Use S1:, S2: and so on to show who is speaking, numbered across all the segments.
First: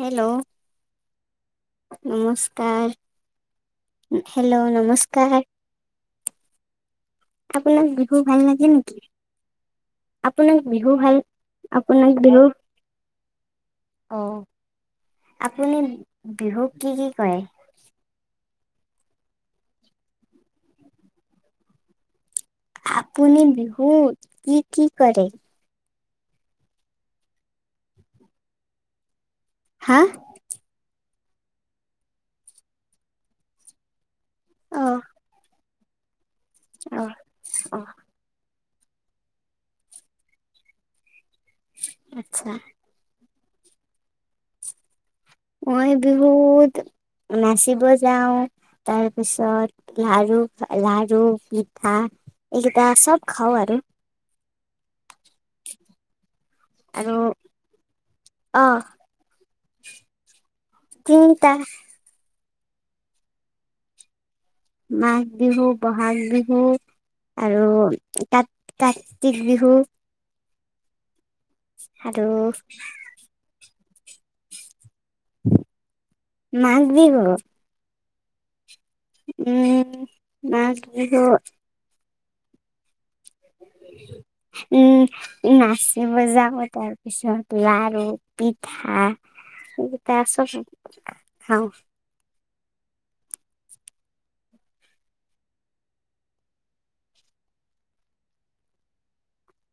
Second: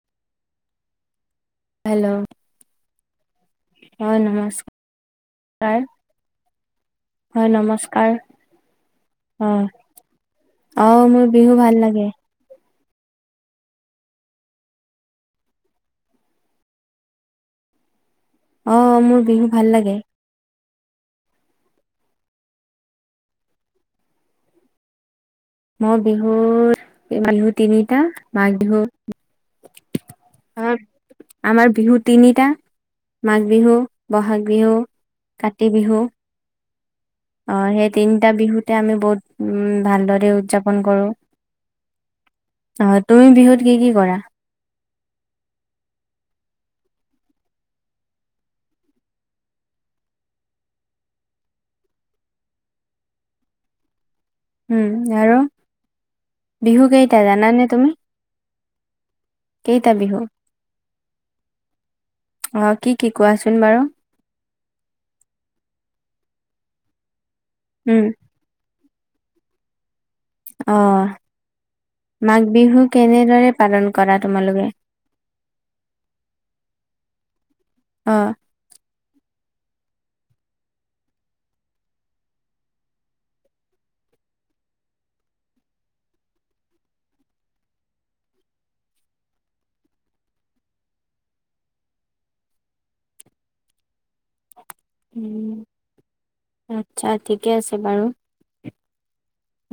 S1: Hello
S2: hello
S1: নমস্কাৰ।
S2: হয়
S1: hello
S2: নমস্কাৰ
S1: নমস্কাৰ।
S2: হয়
S1: আপোনোনাক
S2: নমস্কাৰ
S1: বিহু ভাল লাগে নেকি!
S2: অ
S1: আপোনাক
S2: অ
S1: বিহু ভাল
S2: মোৰ বিহু ভাল লাগে
S1: আপোনাক বিহু অহ। আপুনি বিহুক কি কি কৰে?
S2: অ মোৰ বিহু ভাল লাগে।
S1: আপুনি বিহুত কি কি কৰে।
S2: মই বিহুৰ বিহু তিনিটা মাঘ বিহু।
S1: হা।
S2: আমাৰ আমাৰ বিহু তিনিটা মাঘ বিহু, বহাগ বিহু,
S1: অ'
S2: কাতি। কাতি বিহু।
S1: অ'
S2: অহ
S1: অ'
S2: সেই তিনিটা বিহুতে আমি বহুত উ ভালদৰে উদযাপন কৰো।
S1: আচ্ছা
S2: তুমি বিহুত কি কি কৰা।
S1: মই বিহুত নাচিব যাওঁ। তাৰ পিছত লাৰু লাৰু পিঠা। এইকেইটা সব খাওঁ আৰু।
S2: উম আৰু বিহু
S1: আৰু
S2: কেইটা জানানে তুমি।
S1: অ'
S2: কেইটা বিহু
S1: তিনিটা।
S2: অ কি কি কোৱাচোন বাৰু।
S1: মাঘ বিহু, বহাগ বিহু আৰু
S2: উম
S1: তাত কাতিক বিহু।
S2: আহ
S1: আৰু
S2: মাঘ বিহু কেনেদৰে পালন কৰা তোমালোকে।
S1: মাঘ বিহু।
S2: অ।
S1: উম মাঘ বিহু। উ। [unintelligible] উম নাচিব যাওঁ তাৰ পিছত লাৰু পিঠা। সেইকেইটা আছো খাওঁ।
S2: উম আচ্ছা ঠিকে আছে বাৰু।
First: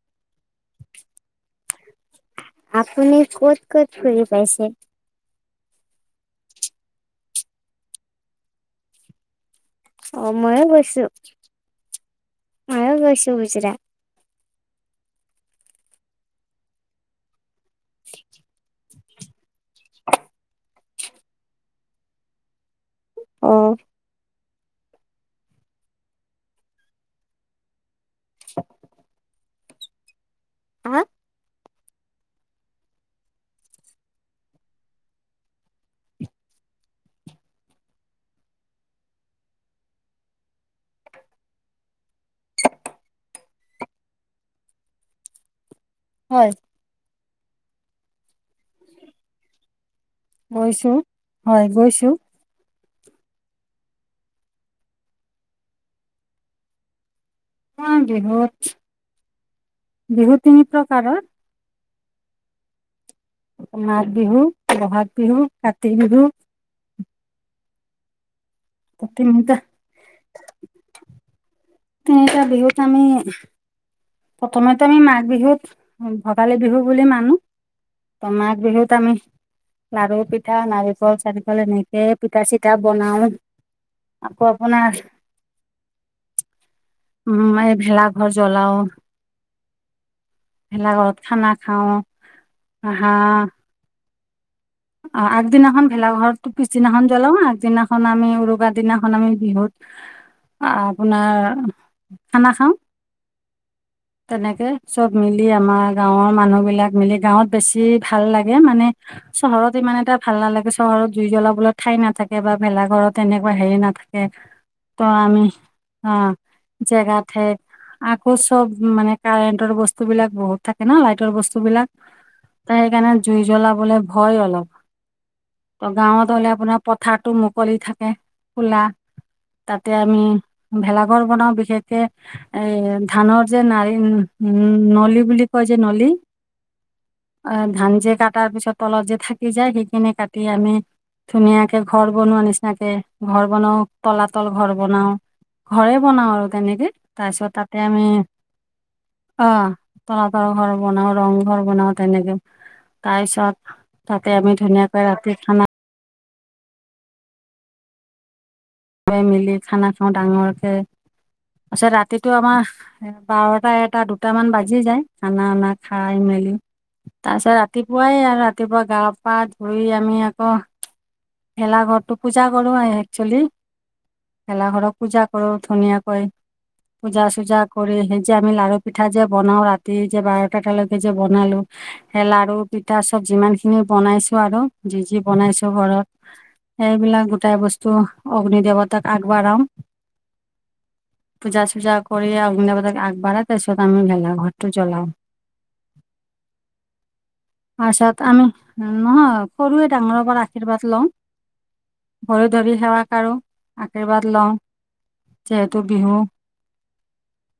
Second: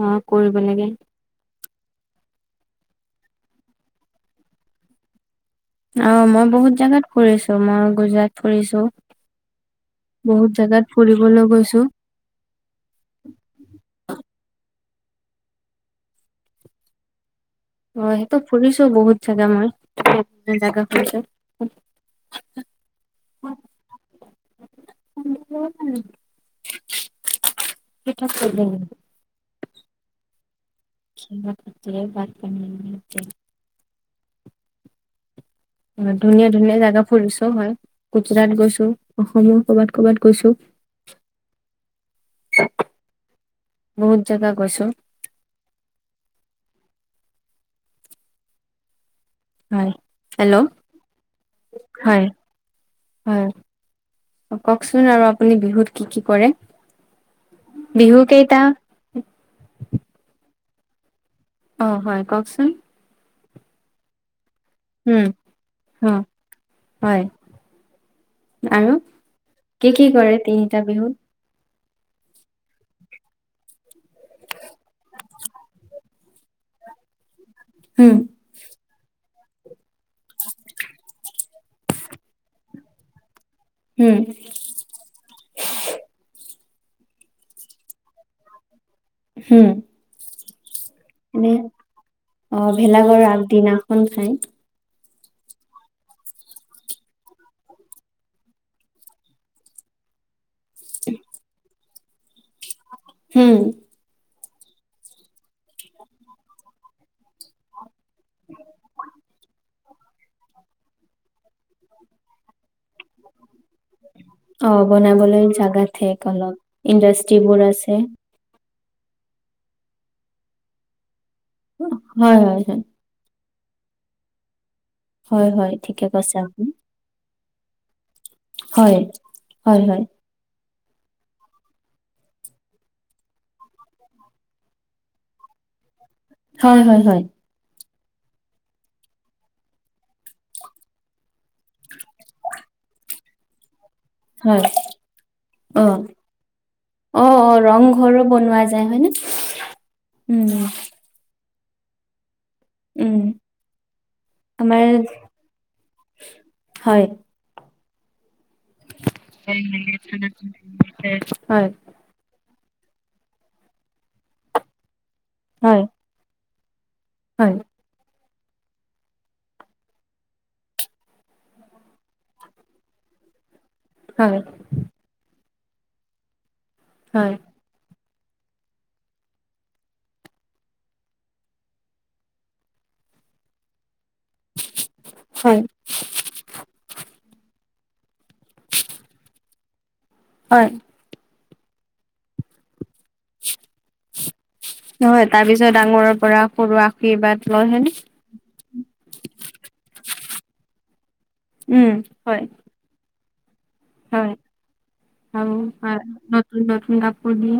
S2: অহ কৰিব লাগে।
S1: আপুনি ক'ত ক'ত ফুৰি পাইছে।
S2: আহ মই বহুত জাগাত ফুৰিছো মই গুজৰাট ফুৰিছো।
S1: অ
S2: বহুত জেগাত ফুৰিবলৈ গৈছো।
S1: মই গৈছো গুজৰাট।
S2: অ সেইটো ফুৰিছো। বহুত জোগা মই ফুৰিছো।
S1: অ।
S2: [unintelligible] ঠিক কৰিলে।
S1: হা
S2: ঘিলা পিথা বাদ পানেতে। ধুনীয়া ধুনীয়া জাগগা ফুৰিছো হয় গুজৰাট গৈছো অসমৰ ক'বাত ক'বাত গৈছো। [unintelligible] বহুত জেগা গৈছো।
S1: হয়।
S2: হয় হেল্ল'
S1: গৈছো হয় গৈছো
S2: হয়। হয় কওকচোন আৰু আপুনি বিহুত কি কি কৰে।
S1: আহ
S2: বিহু
S1: বিহুত
S2: কেইটা।
S1: বিহু তিনি প্ৰকাৰৰ।
S2: অ হয় কওকচোন।
S1: মাঘ বিহু বহাগ
S2: উম,
S1: বিহু কাতি
S2: হ
S1: বিহু।
S2: হয় আৰু
S1: তিনিটা
S2: কি কি কৰে তিনিটা বিহুত।
S1: তিনিটা বিহুত আমি প্ৰথমতে আমি মাঘ বিহুত। ভোগালী বিহু বুলি মানো
S2: হুম,
S1: তো মাঘ বিহুত আমি। লাৰু পিঠা নাৰিকল চাৰিকল এনেকে পিঠা চিঠা বনাও।
S2: হুম,
S1: আকৌ আপোনাৰ। উম এই ভেলাঘৰ জ্বলাও।
S2: হুম।
S1: ভেলাঘৰত খানা
S2: এনে
S1: খাওঁ
S2: অ ভেলাঘৰ আগদিনাখন খাই।
S1: অ আগদিনাখন ভেলাঘৰত পিছদিনাখন জ্বলাও আগদিনাখন আমি উৰুকা দিনাখন আমি বিহুত।
S2: [unintelligible]
S1: আপোনাৰ খানা খাওঁ।
S2: হুম।
S1: তেনেকে চব মিলি আমাৰ গাঁৱৰ মানুহ বিলাক মিলি গাঁৱত বেছি। ভাল লাগে মানে। চহৰত ইমান এটা ভাল নালাগে চহৰত জুই জ্বলাবলৈ ঠাই নাথাকে বা ভেলা ঘৰত তেনেকোৱা। কে হেৰি নাথাকে।
S2: অ'
S1: ত আমি
S2: বনাবলৈ জাগা
S1: অ
S2: ঠেক অলপ
S1: জেগাতহে
S2: ইণ্ডাষ্ট্ৰিবোৰ আছে।
S1: আকৌ চব। উম মানে কাৰেণ্টৰ বস্তু বিলাক বহুত থাকে ন লাইটৰ বস্তু বিলাক
S2: হয়, হয়,
S1: ত
S2: হয়,
S1: সেইকাৰণে জুই। জ্বলাবলে ভয় অলপ
S2: হয়, হয় ঠিকে
S1: গাওঁত
S2: কৈছে
S1: এনে
S2: আপুনি
S1: আপোনাৰ পথাৰতো। কৰি থাকে কোলা
S2: হয়, হয়,
S1: তাতে
S2: হয়,
S1: আমি। ভেলাঘৰ বনাও বিশেষকে এ ধানৰ যে নডি উম নলী বুলি কয় যে। যে নলি।
S2: হয় হয় হয়।
S1: অ', ধান কাটাৰ পিছত তলত যে থাকি যায় সেইখিনি কাটি আমি। ধুনীয়াকে ঘৰ বনোৱা নিচিনাকে ঘৰ বনাও তলাতল
S2: হয়
S1: ঘৰ বনাও। ঘৰে
S2: অ'।
S1: বনাও আৰু তেনেকে
S2: অ',
S1: তাৰপিছত
S2: অ'
S1: তাতে আমি
S2: ৰংঘৰো বনোৱা যায় হয়নে?
S1: অ তলাতল
S2: উম,
S1: ঘৰ বনা ৰং ঘৰ বনাও তেনেকে
S2: উম
S1: তাৰ পিছত তাতে আমি
S2: আমাৰ
S1: ধুনীয়াকৈ ৰাতি খানা।
S2: হয়
S1: চবেই মিলি খানা খাওঁ
S2: হয়,
S1: ডাঙৰকে
S2: হয়,
S1: তাৰছত ৰাতিটো আমাৰ এ বাৰটা এটা দুটামান বাজি যায় খানা অনা
S2: হয়,
S1: খাই মেলি তাৰপিছত
S2: হয়,
S1: ৰাতিপুৱাই আৰু ৰাতিপুৱা গা পা ধুই আমি আকৌ ভেলা ঘৰটো পূজা কৰো একচেলি
S2: হয়,
S1: ভেলাঘৰক পূজা কৰো ধুনীয়াকৈ পূজা চূজা কৰি সেই যে আমি লাৰু পিঠা যে বনাও ৰাতি যে বাৰট এতালৈকে যে বনালো সেই লাৰু পিঠা চব যিমান খিনি বনাইছো আৰু যি যি
S2: হয়,
S1: বনাইছো ঘৰত এইবিলাক গোটাই বস্তু অগ্নি দেৱতাক আগবঢ়াম
S2: হয়
S1: পূজা চূজা কৰি অগ্নি দেৱতাক আগ বতছত আমি ভেলা ঘৰটো জ্বলাও
S2: নহয় তাৰ পিছত ডাঙৰৰ পৰা সৰু আশীৰ্বাদ লয় হয়নে
S1: আচাত আমি নহয় সৰুৱে ডাঙৰৰ পৰা আশীৰ্বাদ লওঁ
S2: উম হয়
S1: ভৰি ধৰি সেৱা কাৰো আশীৰ্বাদ
S2: হয়
S1: লওঁ
S2: হ
S1: যিহেতু বিহু
S2: নতুন নতুন কাপোৰ দি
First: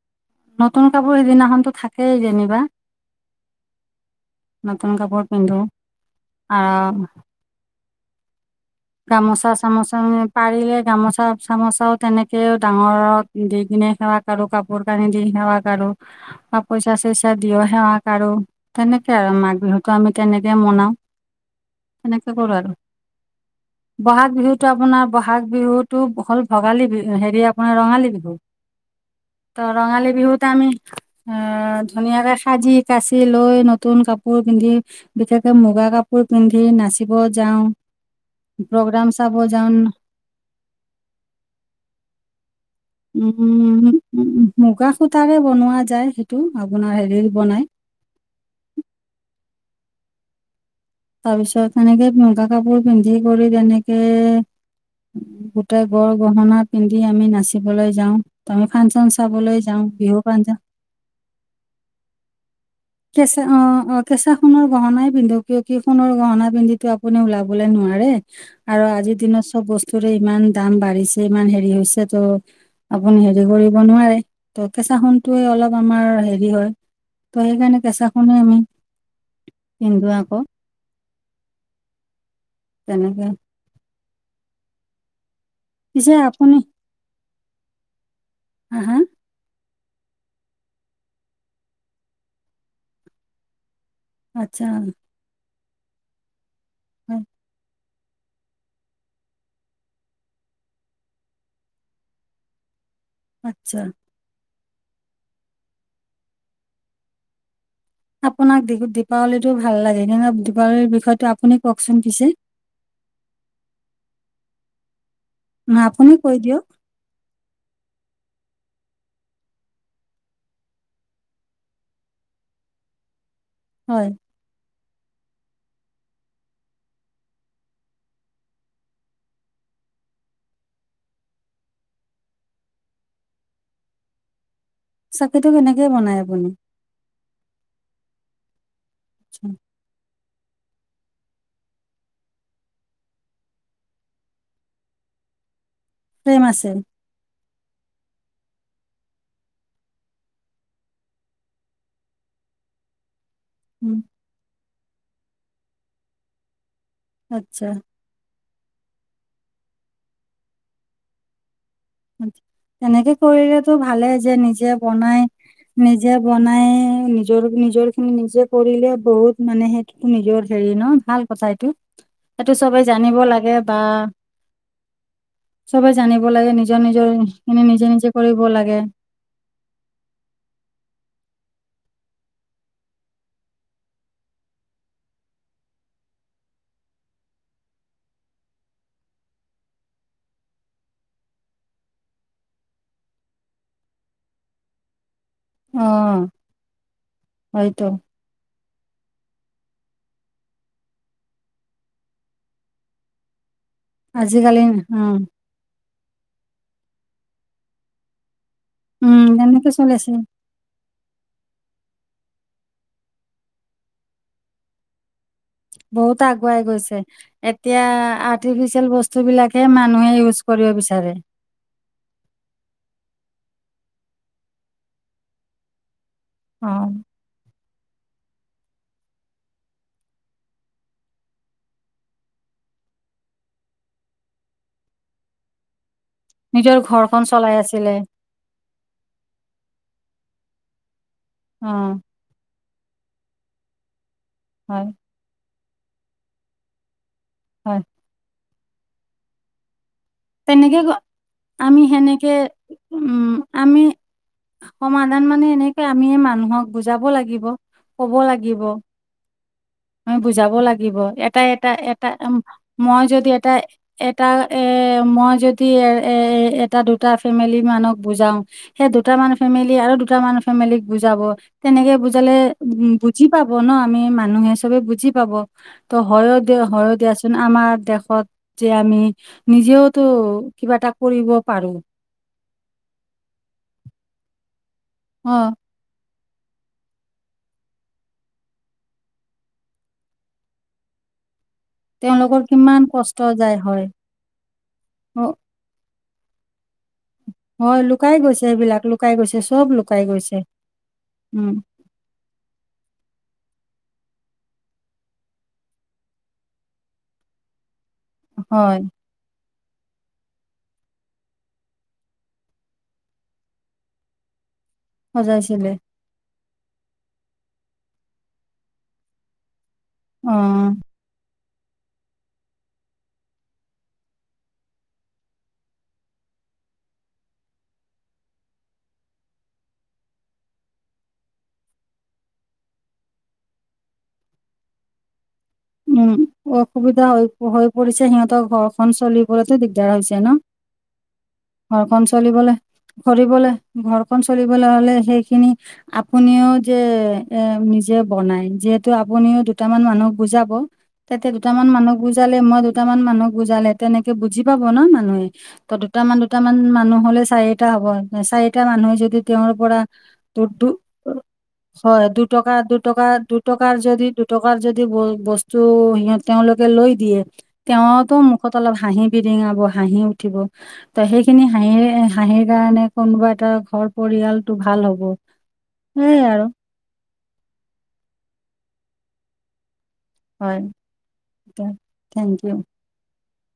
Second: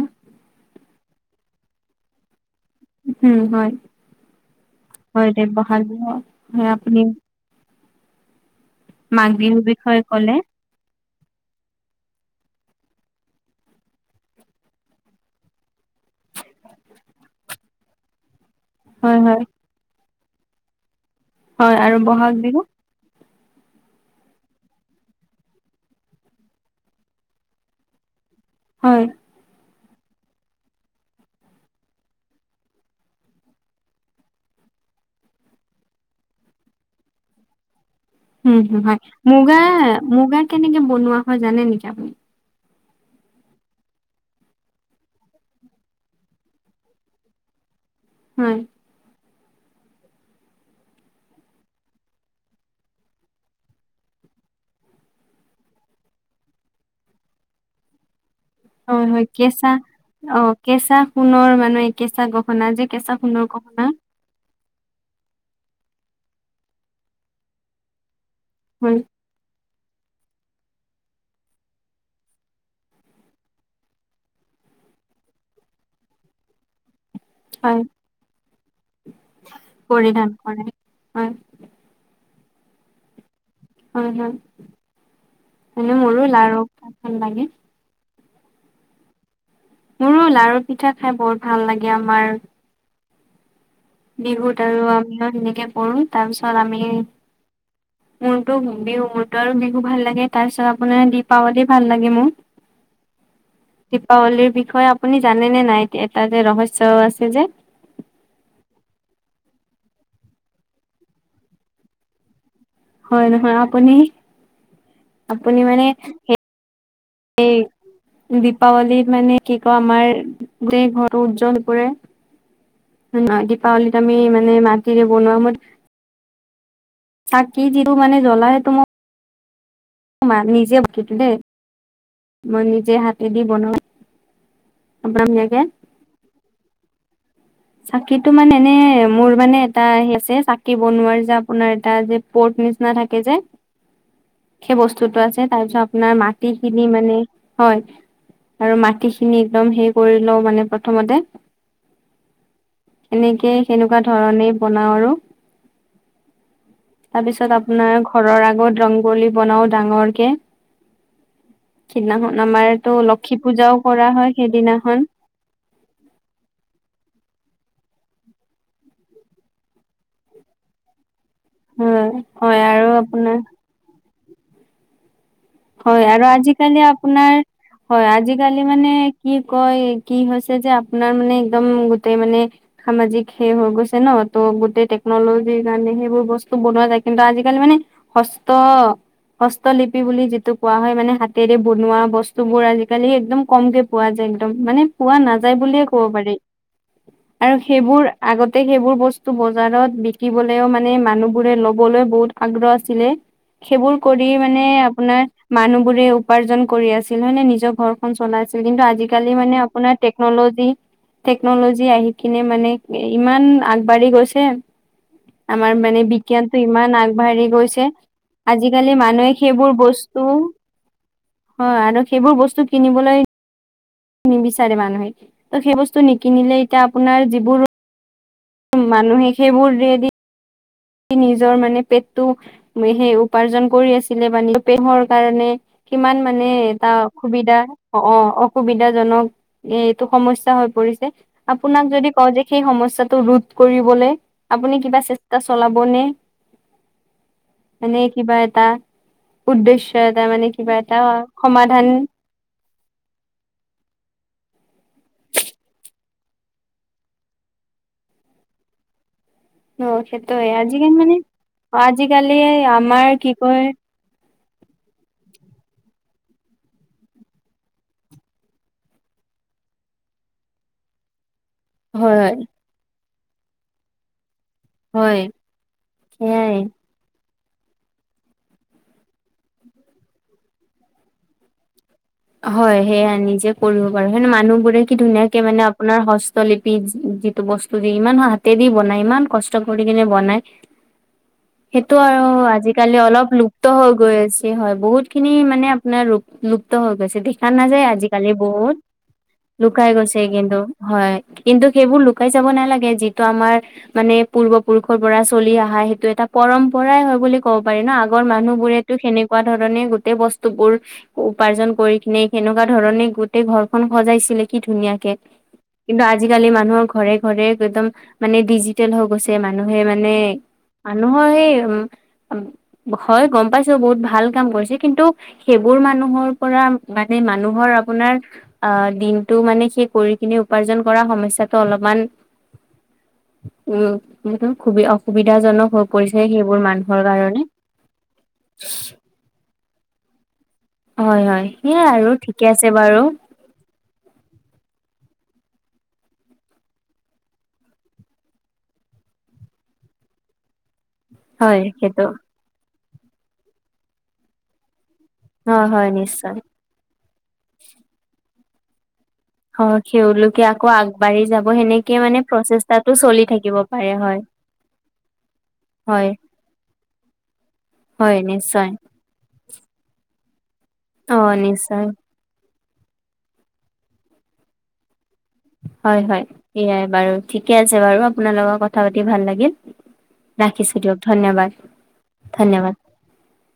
S1: নতুন কাপোৰ সিদিনাখনতো থাকেই যেনিবা।
S2: উম হয়
S1: নতুন
S2: হয়
S1: কাপোৰ
S2: দে
S1: পিন্ধো।
S2: বহাগ বিহু হয় আপুনি
S1: আ'
S2: মাঘ বিহুৰ
S1: গামোচা-চামোচাে
S2: বিষয়ে ক'লে
S1: পাৰিলে গামোচা। চা চামোচাও তেনেকে ডাঙৰক দি কিনে সেৱা কৰো কাপোৰ কানি দি সেৱা কৰো। বা পইচা চইচা দিও সেৱা কৰো। তেনেকে
S2: হয়
S1: আৰু
S2: হয়
S1: মাঘ বিহুতটো আমি তেনেকে মনাও।
S2: হয় আৰু
S1: তেনেকে
S2: বহাগ
S1: কৰো
S2: বিহু?
S1: আৰু বহাগ বিহুতো আপোনাৰ বহাগ বিহুতটো হ'ল ভোগালী বিহু হেৰি আপোনাৰ ৰঙালী বিহু।
S2: হয়।
S1: ত ৰঙালী বিহুত আমি অ ধুনীয়াকে সাজ-কাচি লৈ নতুন কাপোৰ পিন্ধি। বিশেষকে মুগা কাপোৰ পিন্ধি নাচিব যাওঁ।
S2: উম, হুম, হয়।
S1: প্ৰগ্ৰাম চাব
S2: মুগা,
S1: যাওঁ
S2: মুগা কেনেকে বনোৱা হয় জানে নেকি আপুনি?
S1: উম, উম, উম। মুগা সূতাৰে বনোৱা যায়, সেইটো আপোনাৰ হেৰি বনাই
S2: হয়।
S1: তাৰ পিছত সনেকে মুগা কাপোৰ পিন্ধি কৰি তেনেকে গোটেই গড়-গহনা পিন্ধি আমি নাচিবলৈ যাওঁ। আমি
S2: হয়,
S1: ফাংচন
S2: হয়।
S1: চাবলৈ
S2: কেঁচা
S1: যাওঁ বিহু
S2: অ
S1: ফাংচন
S2: কেঁচা সোণৰ মানে কেঁচা গহনা যে
S1: কেঁচা
S2: সোণৰ
S1: অ,
S2: গহনা
S1: অ কেঁচা সোণৰ গহনাই পিন্ধো। কিয় কি সোণৰ গহনা পিন্ধি আপুনি ওলাবলৈ নোৱাৰে। আৰু
S2: হয়
S1: আজিৰ দিনত চব বস্তু তৰে ইমান দাম বাঢ়িছে, ইমান হেৰি হৈছে তো আপুনি হেৰি কৰিব নোৱাৰে ত কেঁচা সোণটিয়ে অলপ আমাৰ হেৰি হয়। ত' সেইকাৰণে
S2: হয়
S1: চাখনে আমি পিন্ধো
S2: পৰিধান
S1: আকৌ।
S2: কৰে হয়
S1: তেনেকে।
S2: হয়, হয়। এনে
S1: পিছে
S2: মোৰো
S1: আপুনি
S2: লাৰুখন লাগে।
S1: হা, হা
S2: মোৰো লাৰু পিঠা খাই বহুত ভাল লাগে আমাৰ। বিহুত
S1: আচ্ছা
S2: আৰু
S1: হয়
S2: আমিও সেনেকে পঢ়ো তাৰপিছত আমি মোৰতো বিহু মোৰতো আৰু বিহু ভাল লাগে। তাৰপিছত আপোনাৰ দীপাৱলী ভাল লাগে মোৰ।
S1: আচ্ছা
S2: [unintelligible] দীপাৱলীৰ বিষয়ে আপুনি জানেনে নাই? এটা যে ৰহস্যও আছে যে-
S1: আপোনাক দীপাৱলীটো ভাল লাগে ন? দীপাৱলীৰ বিষয়টো আপুনি কওকচোন পিছে।
S2: হয়, নহয় আপুনি আপুনি মানে
S1: নহয়, আপুনি কৈ দিয়ক
S2: সেই [unintelligible] দীপাৱলীত মানে কি কওঁ আমাৰ যে ঘৰৰত উজ্জ্বল কৰে। নহয় দীপাৱলীত
S1: হয়
S2: আমি মানে মাটিৰে বনোৱা মত তাকি যিটো মানে জ্বলা তো মোক। মা নিজে বীতো দেই মই নিজে হাতে দি বনাওঁ [unintelligible] [unintelligible]
S1: চাকিটো কেনেকে বনাই আপুনি?
S2: চাকিটো মানে এনে মোৰ মানে এটা স আছে। [unintelligible] চাকি বনোৱাৰ যে আপোনাৰ এটা যে পৰ্ট নিচিনা থাকে যে। সেই বস্তুতো আছে। তাৰ পিছত আপোনাৰ
S1: ফ্লেম আছে
S2: মাটিখিনি মানে, হয় আৰু মাটিখিনি একদম হে কৰি লও মানে। প্ৰথমতে, [inaudible] এনেকেই সেনেকুৱা
S1: উম,
S2: ধৰণেই বনাওঁ আৰু। তাৰপিছত
S1: আচ্ছা
S2: আপোনাৰ ঘৰৰ আগত ৰংগলী বনাও ডাঙৰকে।
S1: আচ্ছা।
S2: সিদিনাখন আমাৰটো
S1: তেনেকে
S2: লক্ষী
S1: কৰিলেতো
S2: পূজাও
S1: ভালে
S2: কৰা
S1: যে
S2: হয়,
S1: নিজে
S2: সেইদিনাখন।
S1: বনাই নিজে বনাই নি? নিজ নিজৰ খিনি নিজে কৰিলে বহুত মানে সেইটো নিজৰ হেৰি ন ভাল। কথাইটো
S2: হয়
S1: সেইটো
S2: হয় আৰু
S1: চবেই জানিব
S2: আপোনাৰ
S1: লাগে বা চবে
S2: হয় আৰু
S1: জানিব লাগে নিজ
S2: আজিকালি আপোনাৰ হয় আজিকালি মানে কি কয় কি হৈছে যে আপোনাৰ মানে, একদম গোটেই মানে সামাজিক সেই হৈ গৈছে ন ত' গোটেই টেকনলজিৰ কাৰণে সেইবোৰ বস্তু, বনোৱা যায় কিন্তু আজিকালি মানে হস হস্তলিপি বুলি [unintelligible] পোৱা হয় মানে হাতেৰে বনোৱা বস্তু বোৰ আজিকালি একদম কমকে পোৱা যায় একদম মানে পোৱা নাযায়। কব
S1: অ',
S2: পাৰি আৰু
S1: হয়তো
S2: সেইবোৰ আগতেই- [unintelligible] সেইবোৰ বস্তু বজাৰত বিকিবলেও মানে মানুহবোৰে ল'বলৈ বহুত আগ্ৰহ আছিলে সেইবোৰ কৰি
S1: আজিকালি
S2: মানে
S1: উম,
S2: আপোনাৰ মানুহ বোৰে উপাৰ্জন কৰি আছিল হয় নে নিজৰ ঘৰখনন চলাইছিল। কিন্তু
S1: উম,
S2: আজিকালি মানে
S1: এনেকে চলি
S2: আপোনাৰ
S1: আছে
S2: তেকনলজী তেকনলিজী আহি [unintelligible] কিনে মানে ইমান আগবাঢ়ি গৈছে। আমাৰ মানে
S1: বহুত
S2: বিজ্ঞানতটো
S1: আগুৱাই গৈছে।
S2: ইমান আগবাঢ়ি
S1: এতিয়া
S2: গৈছে
S1: আৰ্টিফিচিয়েল
S2: আজিকালি
S1: বস্তু
S2: মানুহে
S1: বিলাকে
S2: সেইবোৰ
S1: মানুহে
S2: বস্তু
S1: ইউজ কৰিব বিচাৰে।
S2: হয় আৰু সেইবোৰ বস্তু কিনিবলৈ নিবিচাৰে মানুহে ত সেই বস্তু নিকিনিলে এতিয়া
S1: অ',
S2: আপোনাৰ যিবোৰ মানুহে সেইবোৰ দিদি নিজৰ মানে পেটটো সেই উপাৰ্জন কৰি আছিলে বানে পেহৰ কাৰণে [unintelligible] কিমান মানে
S1: নিজৰ
S2: তাৰ
S1: ঘৰখন চলাই
S2: অসুবিধা
S1: আছিলে
S2: অ অসুবিধাজনক এ এইটো সমস্যা হৈ পৰিছে
S1: অ',
S2: আপোনাক যদি কওঁ যে সেই সমস্যা টো ৰোধ কৰিবলে [unintelligible] আপুনি
S1: হয়,
S2: কিবা চেষ্টা চলাবনে
S1: হয়,
S2: মানে কিবা এ [unintelligible] তা উদ্দেশ্য [unintelligible] কিবা
S1: তেনেকে
S2: এটা
S1: আমি
S2: সমাধান
S1: সেনেকে উম আমি সমাধান মানে এনেকে আমিয়ে মানুহক বুজাব লাগিব কব লাগিব।
S2: অ
S1: আমি
S2: সেইটোয়ে
S1: বুজাব
S2: আজিকালি
S1: লাগিব
S2: মানে
S1: এটা এটা এটা উম,
S2: আজিকালি
S1: মই
S2: আমাৰ
S1: যদি
S2: কি
S1: এটা
S2: কয়। [inaudible]
S1: এটা এ মই যদি এ এ এটা দুটা ফেমিলি মানুক বুজাও সেই দুট মান ফেমিলি আৰু [unintelligible] দুটা মান ফেমিলি ক বুযাব তেনেকে
S2: হয়
S1: বোজালে বুজি পাব আমি মানুহে [unintelligible] চে বুজি
S2: হয়
S1: পাব ত
S2: সেয়াই
S1: হদিয় হ দিয় [unintelligible] ন আমাৰ দেশত যে আমি নিজেওতো কিবা এটা কৰিব পাৰো।
S2: হয় সেয়া নিজে কৰিব পাৰো স মানুহ বোৰে কি
S1: অ
S2: ধুনীয়াকে মানে আপোনাৰ চলিপি যিটো বস্তু দি ইমান হাতে দি বনায় ইমান কষ্ট কৰি কিনে বনায়। [inaudible] সেইটো আৰু
S1: তেওঁলোকৰ কিমান
S2: আজিকালি
S1: কষ্ট
S2: অলপ
S1: যায়
S2: লুপ্ত
S1: হয়
S2: হৈ গৈ আছে হয় বহুত
S1: অ,
S2: খিনি মানে আপোনাৰ লুপ্ত হৈ গৈছে দেখা
S1: হয়
S2: নাযায়
S1: লুকাই
S2: আজিকালি
S1: গৈছে
S2: বহুত।
S1: এইবিলাক লুকাই গৈছে চব
S2: লুকাই গৈছে কিন্তু হয়
S1: উম
S2: কিন্তু সেইবোৰ লুকাই যাব নালাগে যিটো আমাৰ। মানে পূৰ্বপুৰুষৰ পৰা চলি অহা সেইটো এটা পৰম্পৰাই হয় বুলি ক'ব, প ন আগৰ মানুহ
S1: হয়
S2: বোৰেতো সেনেকুৱা ধৰণে গোটেই বস্তু বোৰ উপাৰ্জন কৰি কিনে সেনেকুৱা ধৰণে গোটেই ঘৰখন সজাইছিলে কি ধুনীয়াকে
S1: সজাইছিলে
S2: কিন্তু আজি, আজিকালি মানুহৰ ঘৰে ঘৰে একদম মানে ডিজিটেল হৈ গৈছে ম মানুহে মানে
S1: অ
S2: মানুহৰ সেই উম হয় গম পাইছো বহুত ভাল কাম কৰিছে কিন্তু সেইবোৰ মানুহৰ মানে মানুহৰ আপোনাৰ অ দিনটো মানে সেই কৰি কিনে উপাৰ্জন কৰা সমস্যা টো অলপমান উ ম খুবি অসুবিধা
S1: উম অসুবিধা হৈ হৈ পৰিছে সিহঁতৰ ঘৰখন চলিবতো দিগদাৰ হৈছে ন!
S2: হয় হয় সেইয়াই
S1: ঘৰখন
S2: আৰু ঠিকে
S1: চলিবলৈ
S2: আছে বাৰু
S1: ফৰিবলে ঘৰখন চলিব। হলে সেইখিনি আপুনিও যে এ নিজে বনাই যিহেতু আপুনিও দুটামান মানুহক বুজা, তাতে
S2: হয়
S1: দুটামান মানুহক
S2: সেইটো
S1: বুজালে মই দুটামান মানুহক বুজালে তেনেকে বুজি পাব ন মান মানুে
S2: হয়
S1: ত
S2: হয়
S1: দুট মান
S2: নিশ্চয়
S1: দুটামান মানুহ হলে চাৰিটা হব চাৰিটা মানুহে যদি, তেওঁৰ
S2: হয়
S1: পৰা দু
S2: সেওঁলোকে
S1: দু
S2: আকৌ আগবাঢ়ি যাব সেনেকে
S1: হয়
S2: মানে
S1: দুটকা
S2: প্ৰচেষ্টাটো
S1: দুটকা
S2: চলি থাকিব
S1: দুটকাৰ
S2: পাৰে
S1: যদি,
S2: হয়
S1: টকাৰ যদি ব বস্ত টো
S2: হয়
S1: সিহঁত তেওঁলোকে লৈ দিয়ে, তেওঁ আকৌ
S2: হয়
S1: মুখত
S2: নিশ্চয়
S1: অলপ হাঁহি বিৰিঙাব হাঁহি, উথিব, ত
S2: অ
S1: সেইখিনি হাঁহি
S2: নিশ্চয়
S1: হাঁহি সেইকাৰণে কোনোবা এটা ঘৰ পৰিয়ালটো ভাল হ'ব।
S2: হয়
S1: সেইয়াই
S2: হয়,
S1: আৰু
S2: সেইয়াই বাৰু ঠিকে আছে বাৰু আপোনাৰ লগত কথা পাতি ভাল লাগিল।
S1: হয়
S2: ৰাখিছোঁ দিয়ক ধন্যবাদ।
S1: থেংক ইউ
S2: ধন্যবাদ।